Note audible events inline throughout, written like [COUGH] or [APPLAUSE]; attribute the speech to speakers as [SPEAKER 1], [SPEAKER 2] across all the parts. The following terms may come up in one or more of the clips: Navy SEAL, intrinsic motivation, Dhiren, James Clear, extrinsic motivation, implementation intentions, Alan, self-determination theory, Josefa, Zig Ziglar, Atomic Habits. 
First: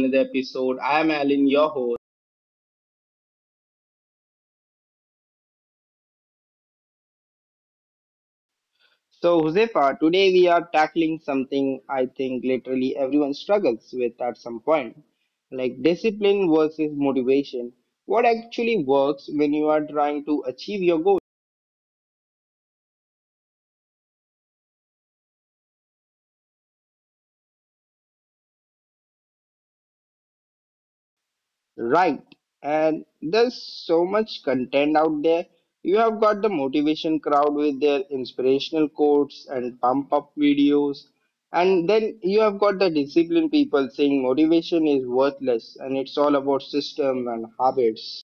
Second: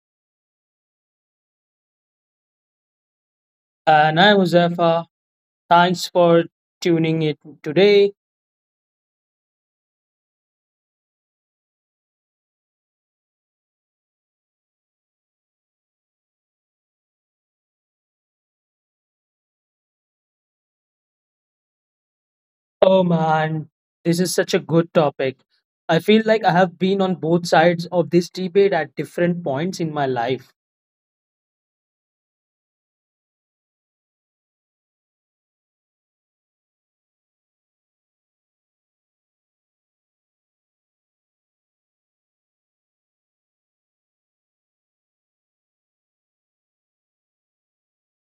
[SPEAKER 1] another episode. I am Alan, your host.
[SPEAKER 2] And I'm Uzefa. Thanks for tuning in today.
[SPEAKER 1] So, Josefa, today we are tackling something I think literally everyone struggles with at some point like discipline versus motivation. What actually works when you are trying to achieve your goals?
[SPEAKER 2] Oh man, this is such a good topic. I feel like I have been on both sides of this debate at different points in my life.
[SPEAKER 1] Right. And there's so much content out there. You have got the motivation crowd with their inspirational quotes and pump up videos. And then you have got the disciplined people saying motivation is worthless and it's all about system and habits.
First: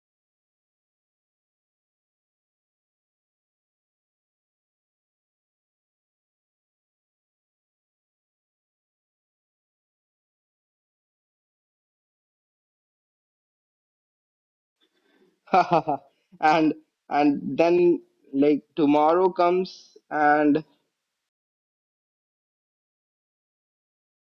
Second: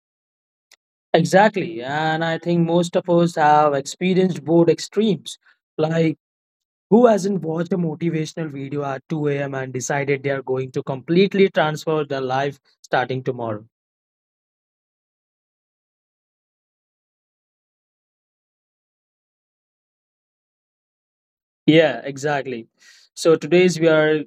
[SPEAKER 2] Exactly. And I think most of us have experienced both extremes. Like, who hasn't watched a motivational video at 2 a.m. and decided they are going to completely transform their life starting tomorrow?
[SPEAKER 1] [LAUGHS] and and then like tomorrow comes and.
[SPEAKER 2] Yeah, exactly. So, today's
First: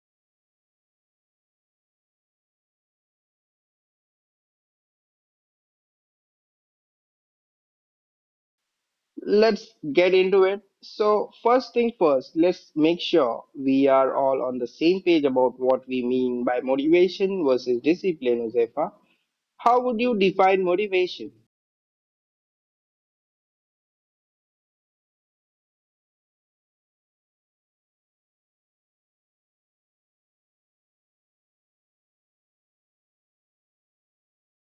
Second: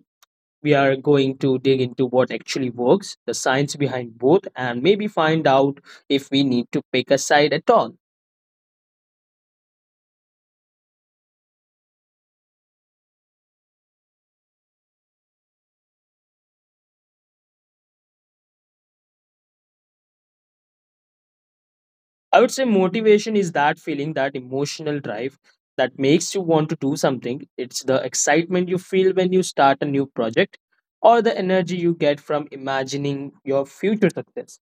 [SPEAKER 2] we are going to dig into what actually works, the science behind both, and maybe find out if we need to pick a side at all.
[SPEAKER 1] Let's get into it. So, first thing first, let's make sure we are all on the same page about what we mean by motivation versus discipline, Josefa. How would you define motivation?
[SPEAKER 2] I would say motivation is that feeling, that emotional drive that makes you want to do something. It's the excitement you feel when you start a new project or the energy you get from imagining your future success.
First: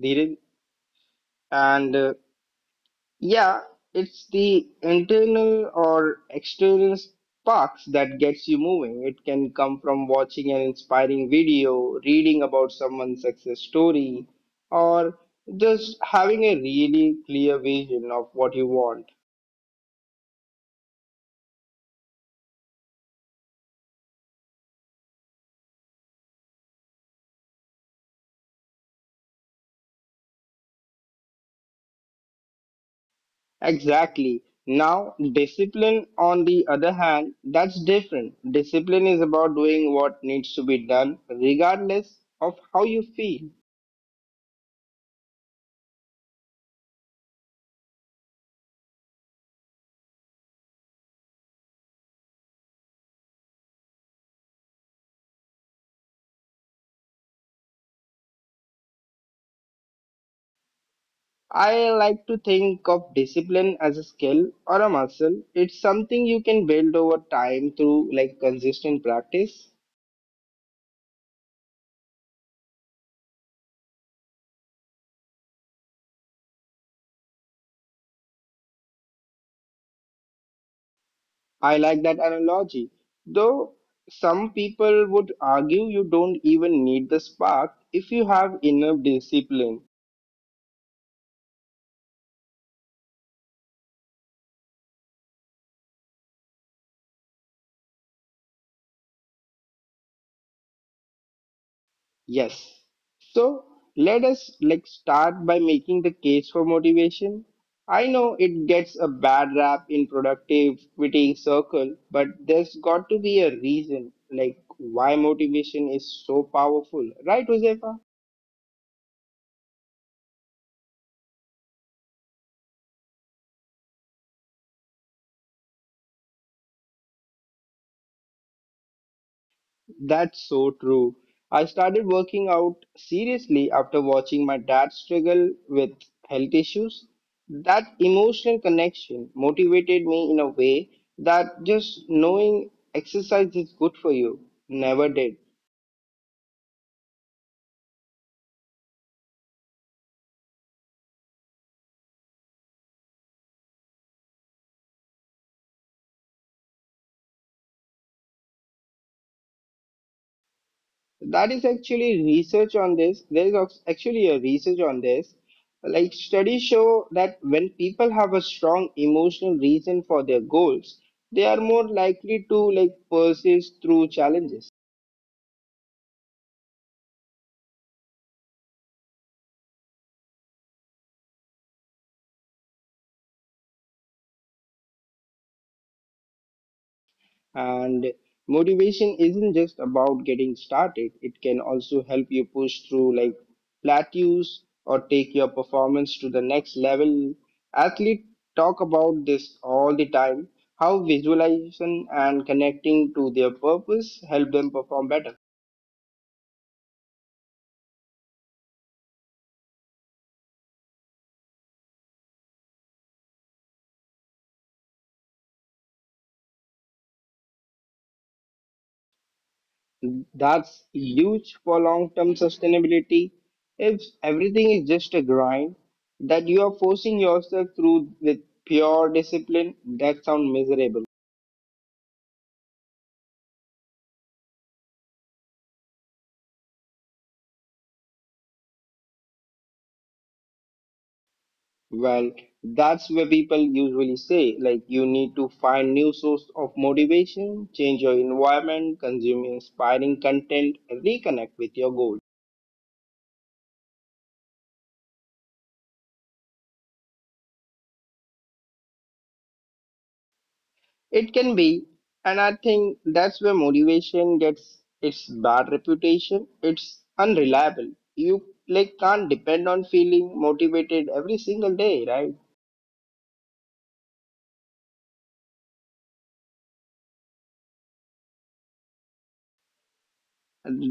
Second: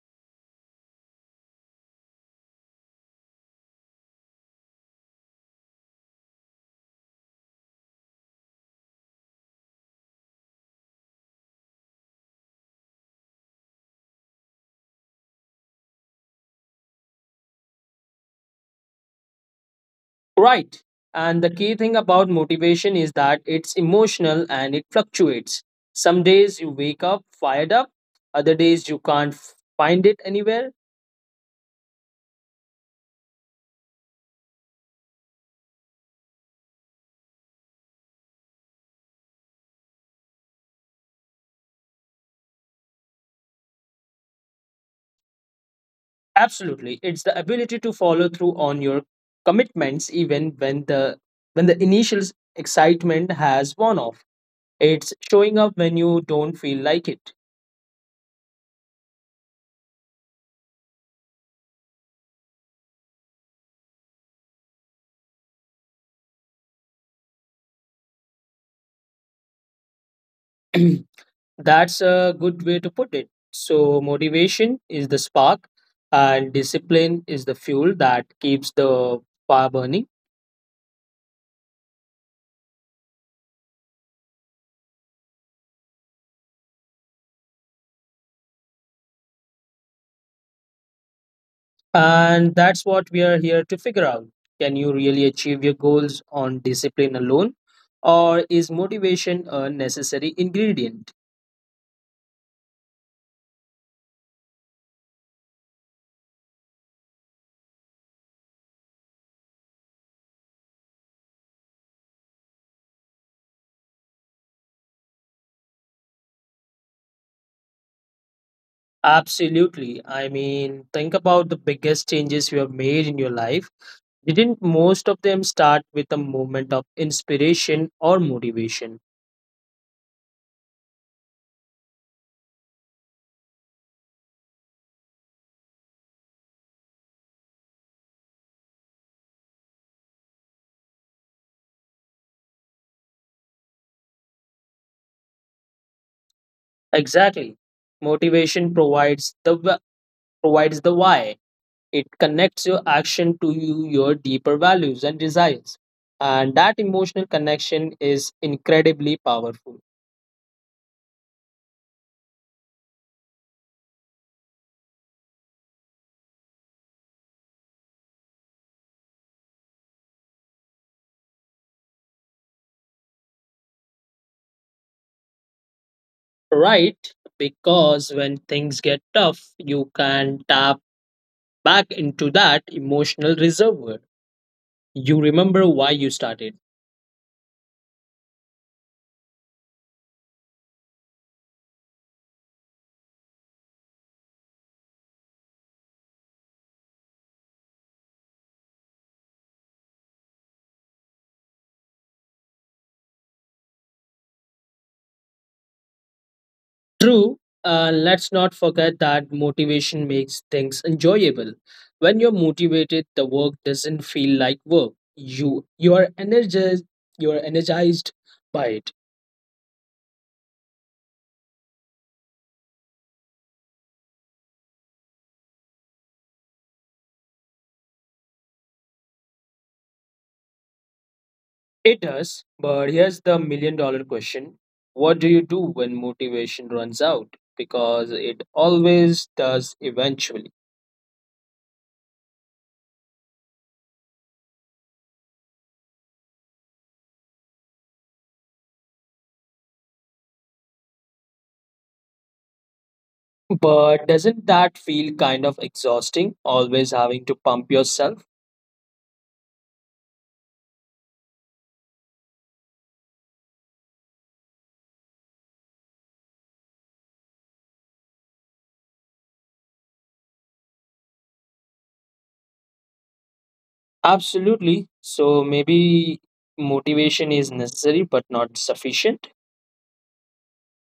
[SPEAKER 1] Dhiren? And yeah, it's the internal or external sparks that gets you moving. It can come from watching an inspiring video, reading about someone's success story, or just having a really clear vision of what you want.
[SPEAKER 2] Right. And the key thing about motivation is that it's emotional and it fluctuates. Some days you wake up fired up, other days you can't find it anywhere.
[SPEAKER 1] Exactly. Now, discipline, on the other hand, that's different. Discipline is about doing what needs to be done, regardless of how you feel.
[SPEAKER 2] Absolutely. It's the ability to follow through on your commitments even when the initial excitement has worn off. It's showing up when you don't feel like it.
[SPEAKER 1] I like to think of discipline as a skill or a muscle. It's something you can build over time through like consistent practice.
[SPEAKER 2] [CLEARS THROAT] That's a good way to put it. So, motivation is the spark, and discipline is the fuel that keeps the fire burning.
[SPEAKER 1] I like that analogy. Though some people would argue you don't even need the spark if you have enough discipline.
[SPEAKER 2] And that's what we are here to figure out. Can you really achieve your goals on discipline alone, or is motivation a necessary ingredient?
[SPEAKER 1] Yes. So let us like start by making the case for motivation. I know it gets a bad rap in productivity circle, but there's got to be a reason like why motivation is so powerful, right, Josefa?
[SPEAKER 2] Absolutely. I mean, think about the biggest changes you have made in your life. Didn't most of them start with a moment of inspiration or motivation?
[SPEAKER 1] That's so true. I started working out seriously after watching my dad struggle with health issues. That emotional connection motivated me in a way that just knowing exercise is good for you never did.
[SPEAKER 2] Exactly. Motivation provides the wa- Provides the why. It connects your action to you, your deeper values and desires. And that emotional connection is incredibly powerful.
[SPEAKER 1] That is actually research on this. There is actually a research on this. Like studies show that when people have a strong emotional reason for their goals, they are more likely to like persist through challenges.
[SPEAKER 2] Right? Because when things get tough, you can tap back into that emotional reservoir. You remember why you started.
[SPEAKER 1] And motivation isn't just about getting started, it can also help you push through like plateaus or take your performance to the next level. Athletes talk about this all the time how visualization and connecting to their purpose help them perform better.
[SPEAKER 2] True. Let's not forget that motivation makes things enjoyable. When you're motivated, the work doesn't feel like work. You are energized. You're energized by it.
[SPEAKER 1] That's huge for long term sustainability. If everything is just a grind that you are forcing yourself through with pure discipline, that sounds miserable.
[SPEAKER 2] It does. But here's the million-dollar question: what do you do when motivation runs out? Because it always does eventually.
[SPEAKER 1] Well, that's where people usually say, like, you need to find new source of motivation, change your environment, consume inspiring content, reconnect with your goal.
[SPEAKER 2] But doesn't that feel kind of exhausting? Always having to pump yourself.
[SPEAKER 1] It can be, and I think that's where motivation gets its bad reputation. It's unreliable. You like can't depend on feeling motivated every single day, right?
[SPEAKER 2] Absolutely. So maybe motivation is necessary but not sufficient.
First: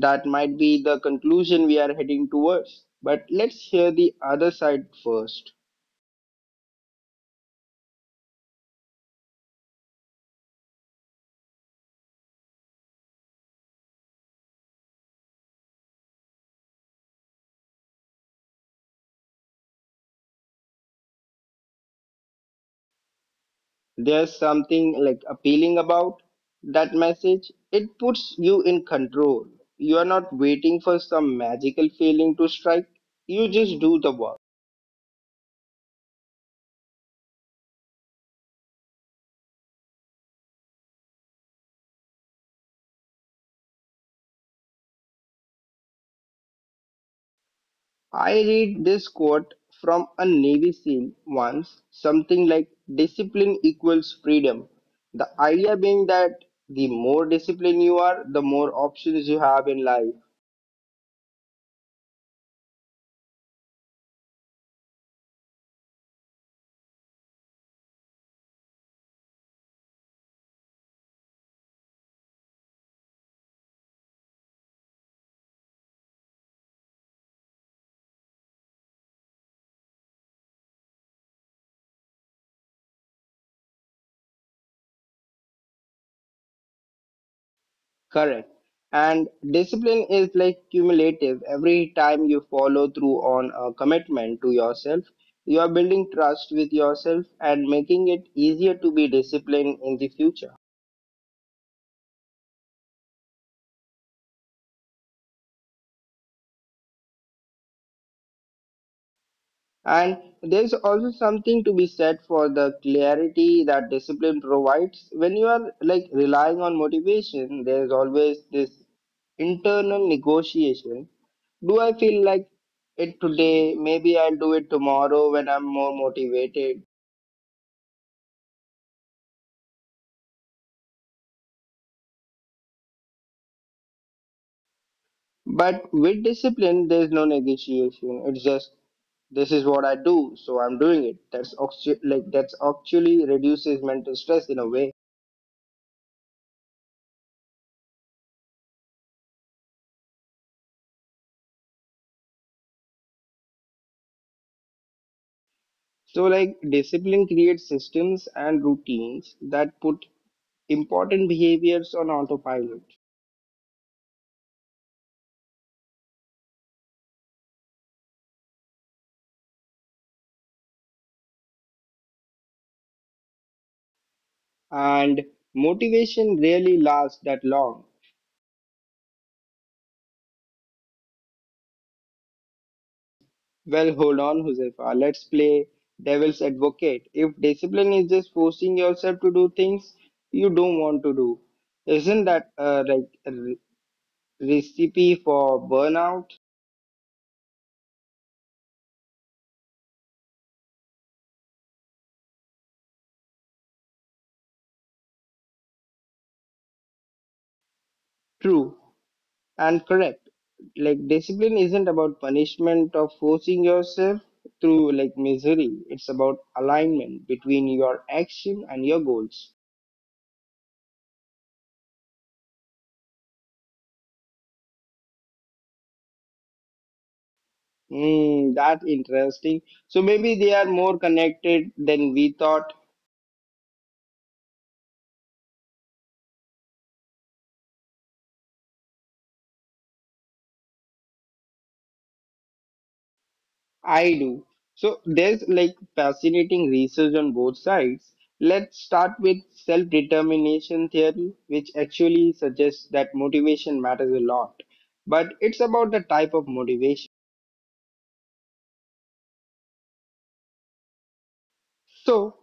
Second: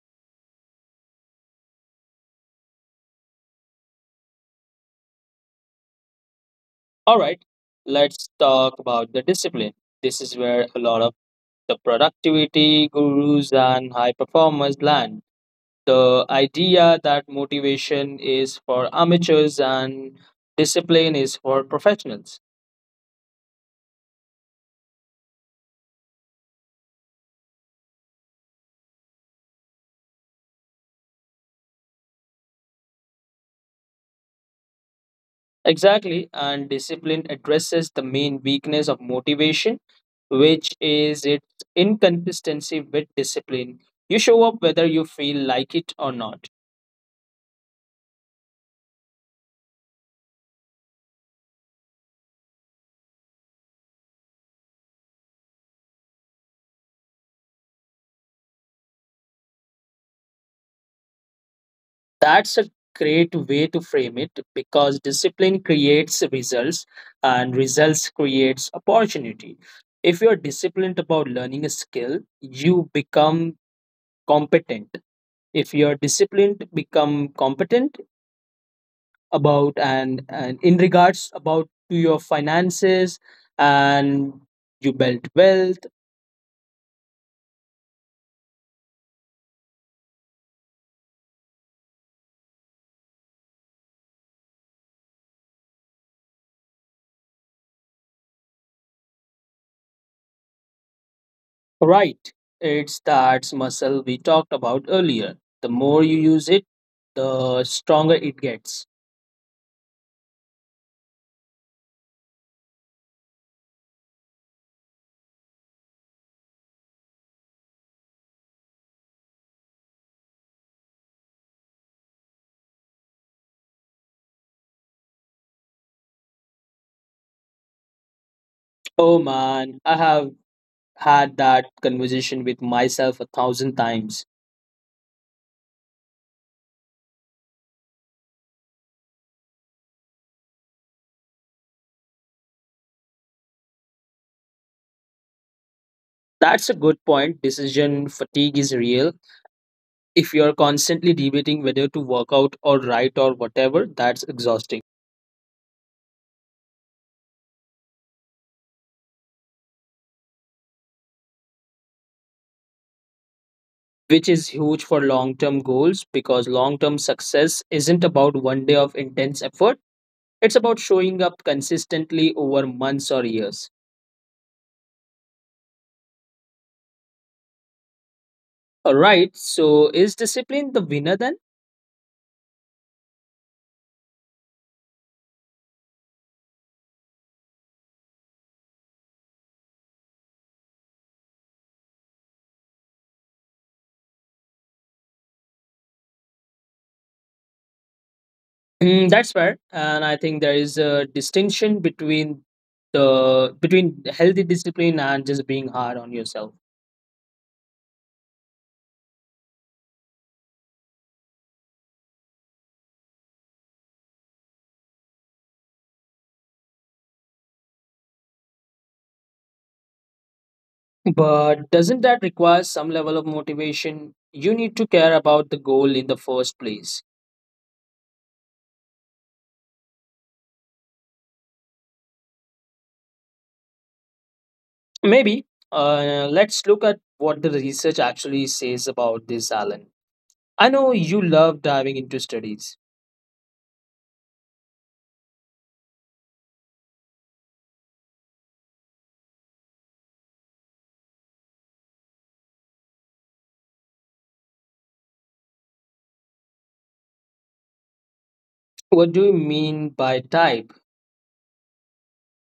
[SPEAKER 1] That might be the conclusion we are heading towards. But let's hear the other side first.
[SPEAKER 2] All right, let's talk about the discipline. This is where a lot of the productivity gurus and high performers land. The idea that motivation is for amateurs and discipline is for professionals.
[SPEAKER 1] There's something like appealing about that message. It puts you in control. You are not waiting for some magical feeling to strike. You just do the work.
[SPEAKER 2] Exactly, and discipline addresses the main weakness of motivation, which is its inconsistency with discipline. You show up whether you feel like it or not.
[SPEAKER 1] I read this quote from a Navy SEAL once, something like discipline equals freedom. The idea being that the more disciplined you are, the more options you have in life.
[SPEAKER 2] That's a great way to frame it because discipline creates results and results creates opportunity. If you're disciplined about learning a skill, you become competent. If you're disciplined, become competent. About and in regards about to your finances and you built wealth.
[SPEAKER 1] Correct. And discipline is like cumulative. Every time you follow through on a commitment to yourself, you are building trust with yourself and making it easier to be disciplined in the future.
[SPEAKER 2] Right, it's that muscle we talked about earlier. The more you use it, the stronger it gets.
[SPEAKER 1] And there's also something to be said for the clarity that discipline provides. When you are like relying on motivation, there's always this internal negotiation. Do I feel like it today? Maybe I'll do it tomorrow when I'm more motivated.
[SPEAKER 2] Oh man, I have had that conversation with myself a thousand times.
[SPEAKER 1] But with discipline, there's no negotiation. It's just this is what I do, so I'm doing it. That's actually reduces mental stress in a way.
[SPEAKER 2] That's a good point. Decision fatigue is real. If you're constantly debating whether to work out or write or whatever, that's exhausting.
[SPEAKER 1] So like discipline creates systems and routines that put important behaviors on autopilot.
[SPEAKER 2] Which is huge for long term goals because long term success isn't about one day of intense effort. It's about showing up consistently over months or years.
[SPEAKER 1] And motivation really lasts that long.
[SPEAKER 2] All right. So, is discipline the winner then?
[SPEAKER 1] Well, hold on, Josefa. Let's play devil's advocate. If discipline is just forcing yourself to do things you don't want to do, isn't that like recipe for burnout.
[SPEAKER 2] Mm, that's fair. And I think there is a distinction between the between healthy discipline and just being hard on yourself.
[SPEAKER 1] True and correct, like discipline isn't about punishment or forcing yourself through like misery. It's about alignment between your action and your goals.
[SPEAKER 2] But doesn't that require some level of motivation? You need to care about the goal in the first place.
[SPEAKER 1] That interesting, so maybe they are more connected than we thought.
[SPEAKER 2] Maybe. Let's look at what the research actually says about this, Alan. I know you love diving into studies.
[SPEAKER 1] I do. So there's like fascinating research on both sides. Let's start with self-determination theory, which actually suggests that motivation matters a lot, but it's about the type of motivation.
[SPEAKER 2] What do you mean by type?
[SPEAKER 1] So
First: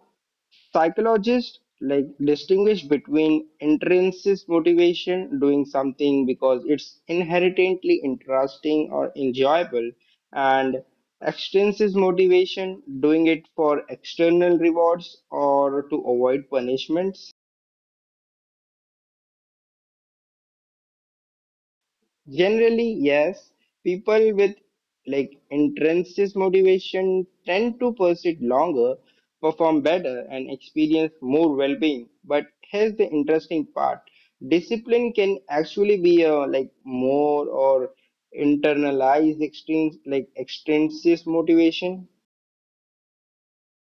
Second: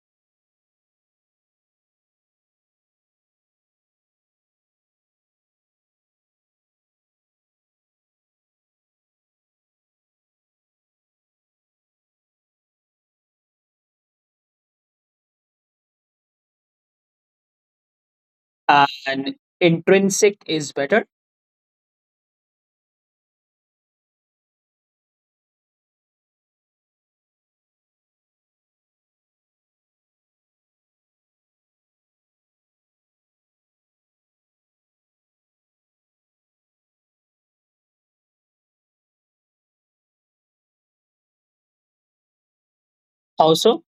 [SPEAKER 1] psychologists like distinguish between intrinsic motivation doing something because it's inherently interesting or enjoyable and extrinsic motivation doing it for external rewards or to avoid punishment.
[SPEAKER 2] And intrinsic is better?
[SPEAKER 1] Generally, yes, people with like intrinsic motivation tend to persist longer, perform better, and experience more well-being. But here's the interesting part: discipline can actually be a like more or internalized extreme like extrinsic motivation.
[SPEAKER 2] Also,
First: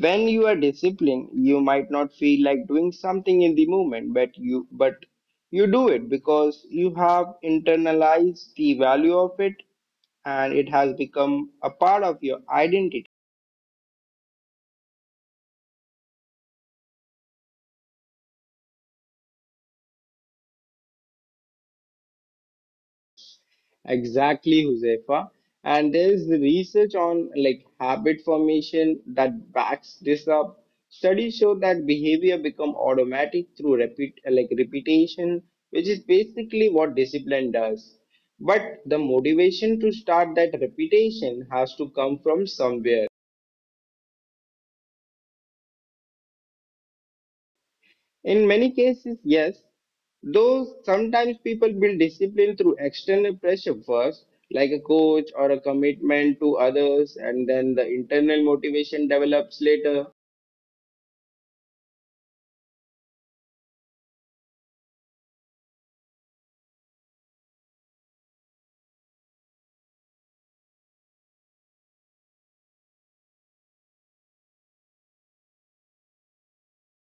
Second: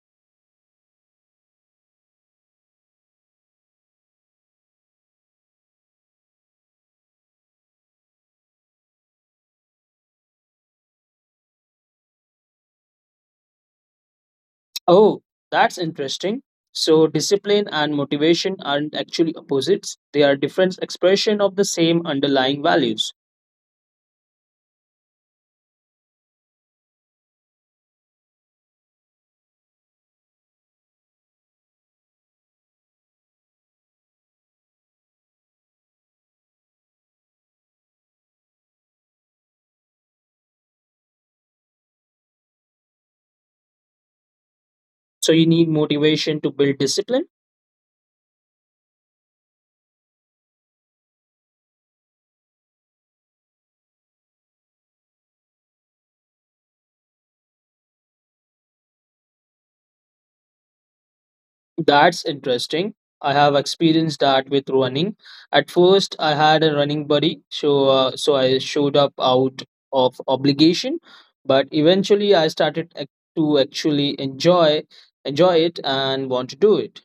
[SPEAKER 1] When you are disciplined, you might not feel like doing something in the moment, but you do it because you have internalized the value of it and it has become a part of your identity.
[SPEAKER 2] oh, that's interesting. So, discipline and motivation aren't actually opposites, they are different expression of the same underlying values.
[SPEAKER 1] Exactly, Josefa. And there is the research on like habit formation that backs this up. Studies show that behavior become automatic through repeat like repetition, which is basically what discipline does. But the motivation to start that repetition has to come from somewhere.
[SPEAKER 2] So, you need motivation to build discipline.
[SPEAKER 1] In many cases, yes, though sometimes people build discipline through external pressure first, like a coach or a commitment to others, and then the internal motivation develops later.
[SPEAKER 2] That's interesting. I have experienced that with running. At first, I had a running buddy, so I showed up out of obligation, but eventually I started to actually enjoy it and want to do it.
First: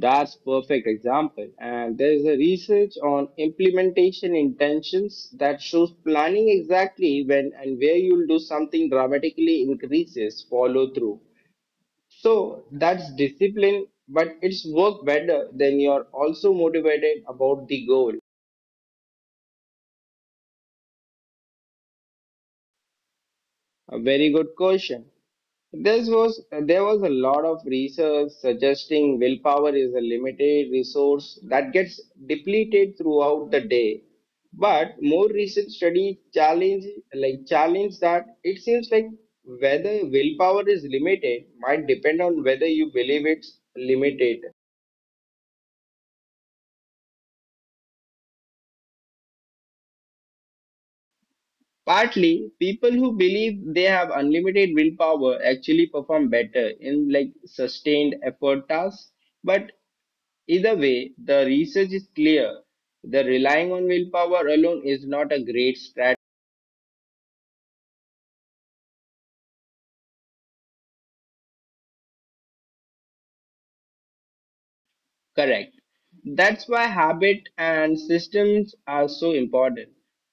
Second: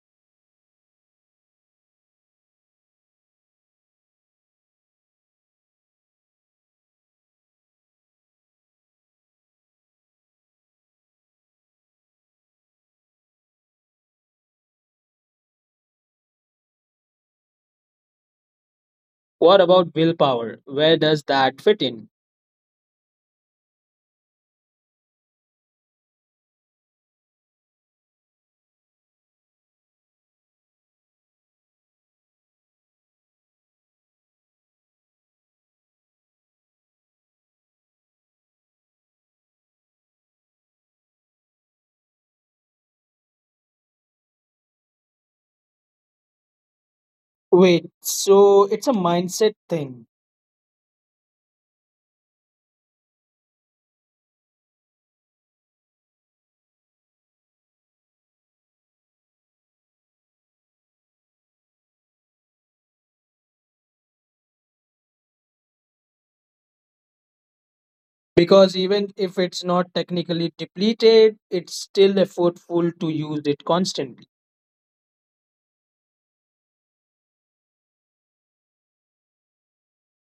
[SPEAKER 1] That's perfect example. And there is a research on implementation intentions that shows planning exactly when and where you'll do something dramatically increases follow through. So that's discipline, but it's work better than you're also motivated about the goal.
[SPEAKER 2] What about willpower? Where does that fit in?
[SPEAKER 1] A very good question. This was there was a lot of research suggesting willpower is a limited resource that gets depleted throughout the day. But more recent study challenge that. It seems like whether willpower is limited might depend on whether you believe it's limited.
[SPEAKER 2] Wait, so it's a mindset thing.
[SPEAKER 1] Partly, people who believe they have unlimited willpower actually perform better in like sustained effort tasks. But either way, the research is clear. The relying on willpower alone is not a great strategy.
[SPEAKER 2] Because even if it's not technically depleted, it's still effortful to use it constantly.
[SPEAKER 1] Correct. That's why habit and systems are so important.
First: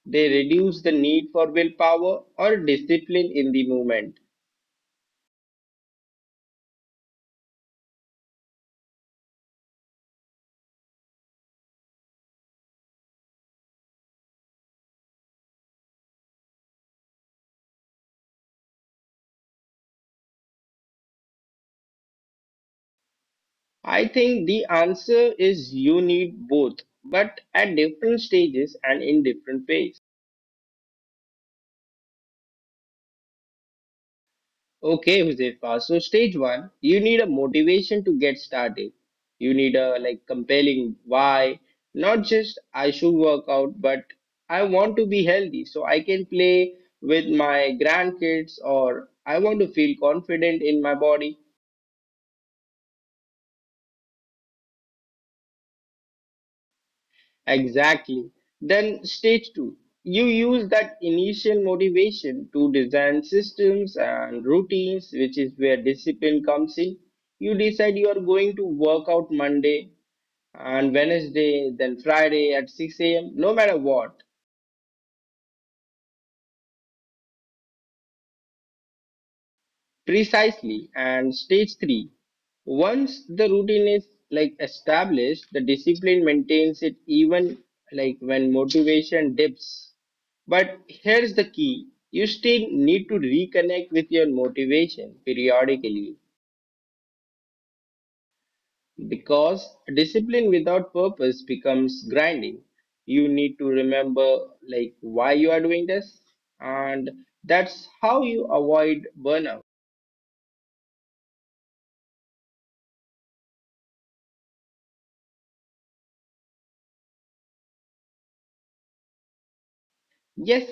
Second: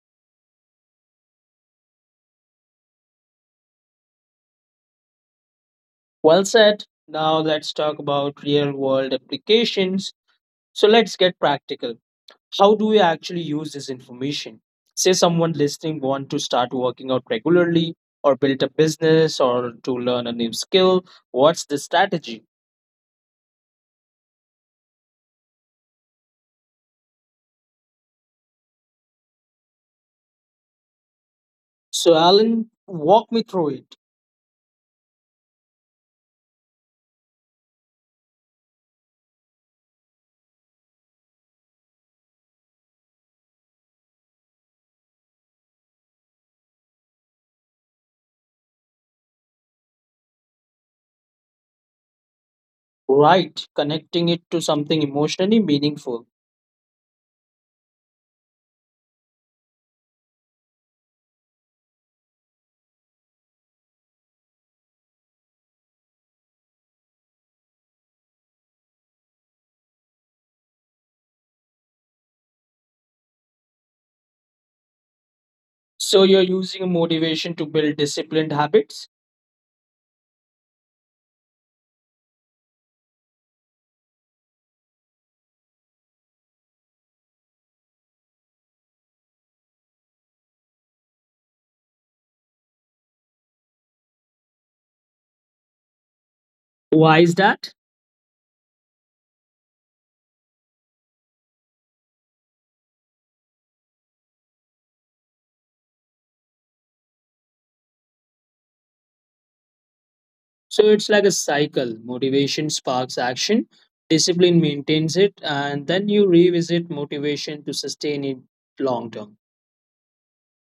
[SPEAKER 1] They reduce the need for willpower or discipline in the movement.
[SPEAKER 2] Well said. Now let's talk about real world applications. So let's get practical. How do we actually use this information? Say someone listening want to start working out regularly or build a business or to learn a new skill. What's the strategy?
[SPEAKER 1] I think the answer is you need both, but at different stages and in different ways.
[SPEAKER 2] So Alan, walk me through it.
[SPEAKER 1] Okay, Huzefa. So stage one, you need a motivation to get started. You need a like compelling why, not just I should work out, but I want to be healthy so I can play with my grandkids or I want to feel confident in my body.
[SPEAKER 2] Right, connecting it to something emotionally meaningful.
[SPEAKER 1] Exactly. Then stage two, you use that initial motivation to design systems and routines, which is where discipline comes in. You decide you are going to work out Monday and Wednesday, then Friday at 6 a.m., no matter what,
[SPEAKER 2] So you're using motivation to build disciplined habits.
[SPEAKER 1] precisely. And stage three, once the routine is like established, the discipline maintains it even like when motivation dips. But here's the key, you still need to reconnect with your motivation periodically
[SPEAKER 2] Why is that?
[SPEAKER 1] because discipline without purpose becomes grinding. You need to remember like why you are doing this, and that's how you avoid burnout.
[SPEAKER 2] So it's like a cycle. Motivation sparks action, discipline maintains it, and then you revisit motivation to sustain it long term.
[SPEAKER 1] Yes,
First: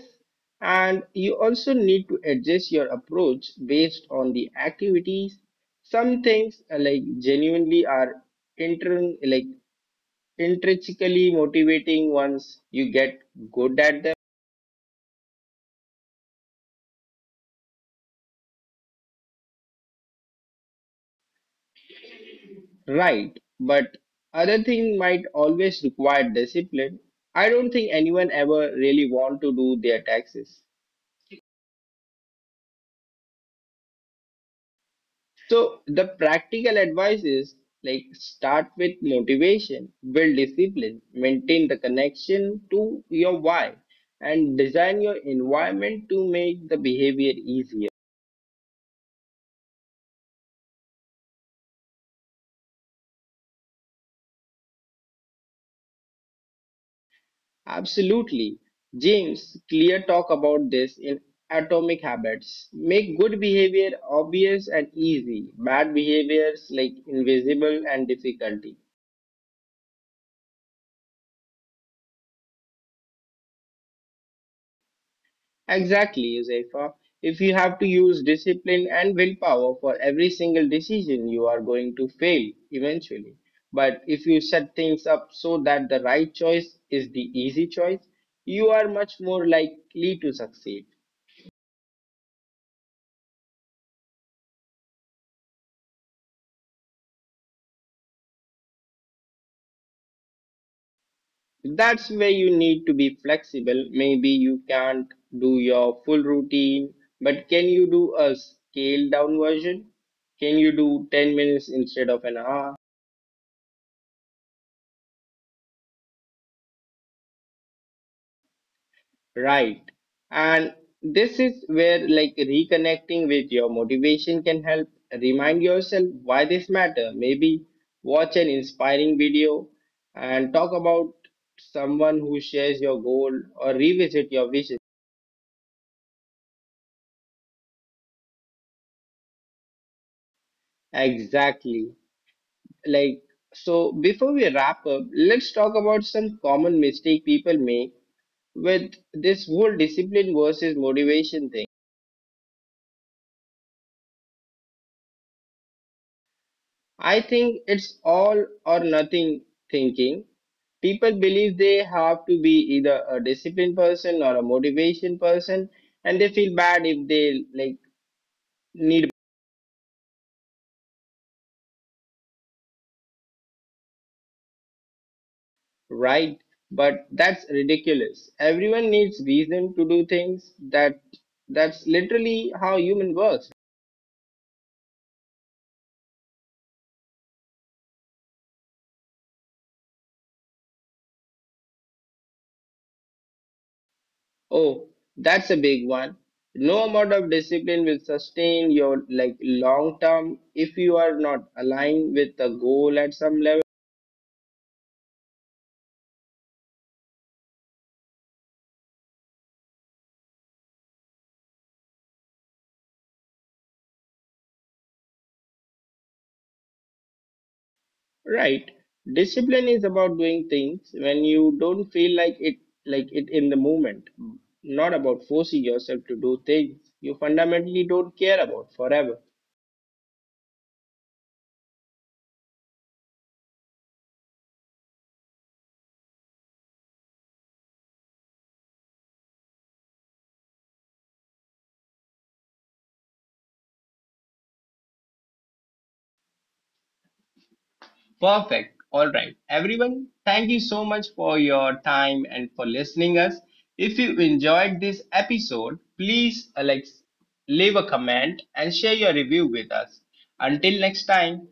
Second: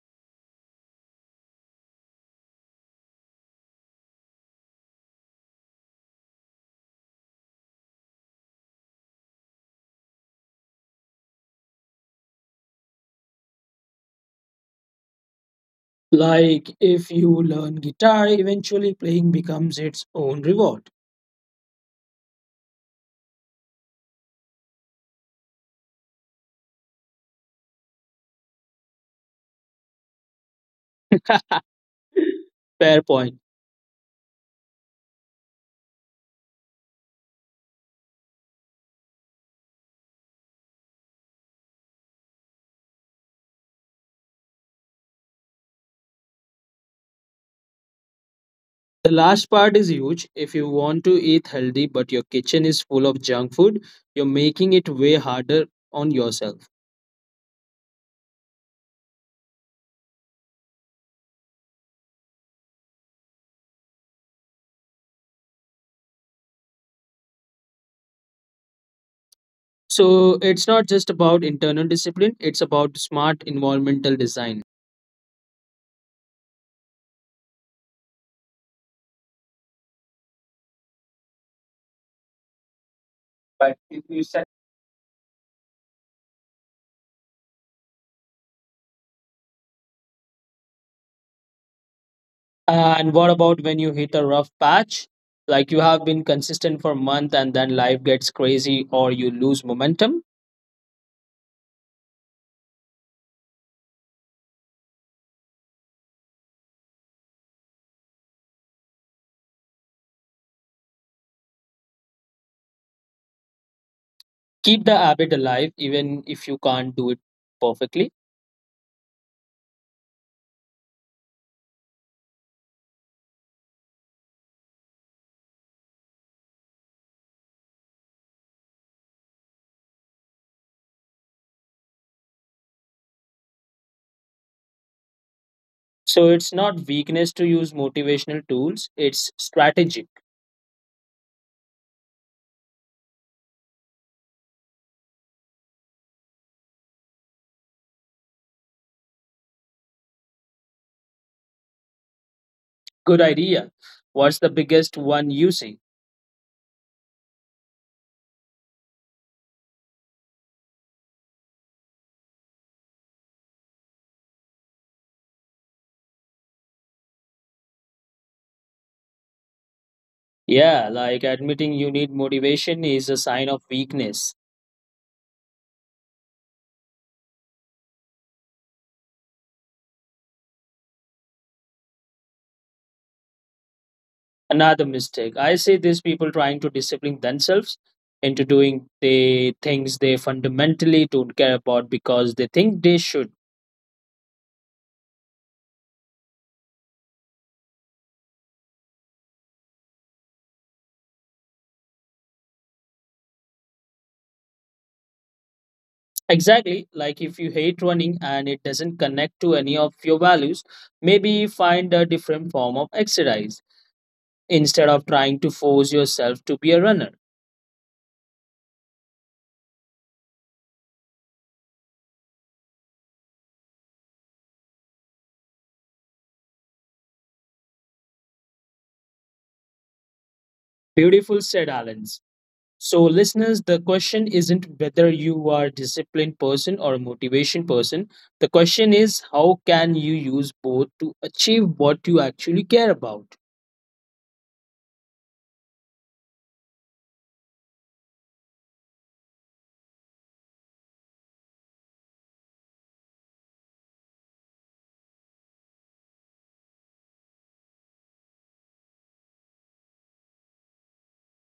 [SPEAKER 1] and you also need to adjust your approach based on the activities. Some things like genuinely are intern like intrinsically motivating once you get good at them.
[SPEAKER 2] Like if you learn guitar, eventually playing becomes its own reward. [LAUGHS]
[SPEAKER 1] Right, but other thing might always require discipline. I don't think anyone ever really want to do their taxes.
[SPEAKER 2] Fair point.
[SPEAKER 1] So the practical advice is like start with motivation, build discipline, maintain the connection to your why, and design your environment to make the behavior easier.
[SPEAKER 2] The last part is huge. If you want to eat healthy but your kitchen is full of junk food, you're making it way harder on yourself.
[SPEAKER 1] Absolutely. James Clear talk about this in Atomic Habits. Make good behavior obvious and easy, bad behaviors like invisible and difficulty.
[SPEAKER 2] So it's not just about internal discipline, it's about smart environmental design.
[SPEAKER 1] Exactly, Josefa. If you have to use discipline and willpower for every single decision, you are going to fail eventually. But if you set things up so that the right choice is the easy choice, you are much more likely to succeed.
[SPEAKER 2] And what about when you hit a rough patch? Like you have been consistent for a month and then life gets crazy or you lose momentum?
[SPEAKER 1] That's where you need to be flexible. Maybe you can't do your full routine, but can you do a scaled down version? Can you do 10 minutes instead of an hour?
[SPEAKER 2] Keep the habit alive even if you can't do it perfectly.
[SPEAKER 1] Right, and this is where like reconnecting with your motivation can help. Remind yourself why this matter, maybe watch an inspiring video and talk about someone who shares your goal or revisit your vision.
[SPEAKER 2] So it's not weakness to use motivational tools, it's strategic.
[SPEAKER 1] Exactly. Like so before we wrap up, let's talk about some common mistake people make with this whole discipline versus motivation thing.
[SPEAKER 2] Good idea. What's the biggest one you see?
[SPEAKER 1] I think it's all or nothing thinking. People believe they have to be either a disciplined person or a motivation person, and they feel bad if they like need.
[SPEAKER 2] Yeah, like admitting you need motivation is a sign of weakness.
[SPEAKER 1] Right, but that's ridiculous. Everyone needs reason to do things. That that's literally how human works.
[SPEAKER 2] Another mistake I see, these people trying to discipline themselves into doing the things they fundamentally don't care about because they think they should.
[SPEAKER 1] Oh, that's a big one. No amount of discipline will sustain your like long term if you are not aligned with a goal at some level.
[SPEAKER 2] Exactly, like if you hate running and it doesn't connect to any of your values, maybe find a different form of exercise instead of trying to force yourself to be a runner.
[SPEAKER 1] Right. Discipline is about doing things when you don't feel like it in the moment. Not about forcing yourself to do things you fundamentally don't care about forever.
[SPEAKER 2] Beautiful said, Alan. So, listeners, the question isn't whether you are a disciplined person or a motivation person. The question is how can you use both to achieve what you actually care about?
[SPEAKER 1] Perfect. All right. Everyone, thank you so much for your time and for listening us. If you enjoyed this episode, please like leave a comment and share your review with us. Until next time,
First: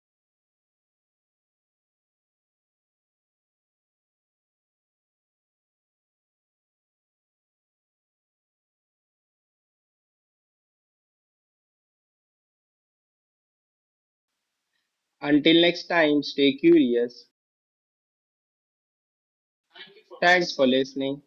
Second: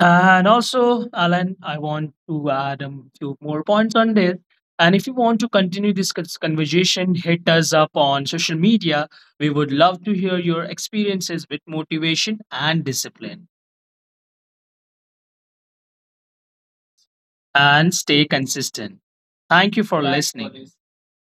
[SPEAKER 2] And also, Alan, I want to add a few more points on this. And if you want to continue this conversation, hit us up on social media. We would love to hear your experiences with motivation and discipline.
[SPEAKER 1] stay curious.
[SPEAKER 2] And stay consistent. Thanks for listening.
[SPEAKER 1] Thanks for
[SPEAKER 2] listening.
[SPEAKER 1] listening.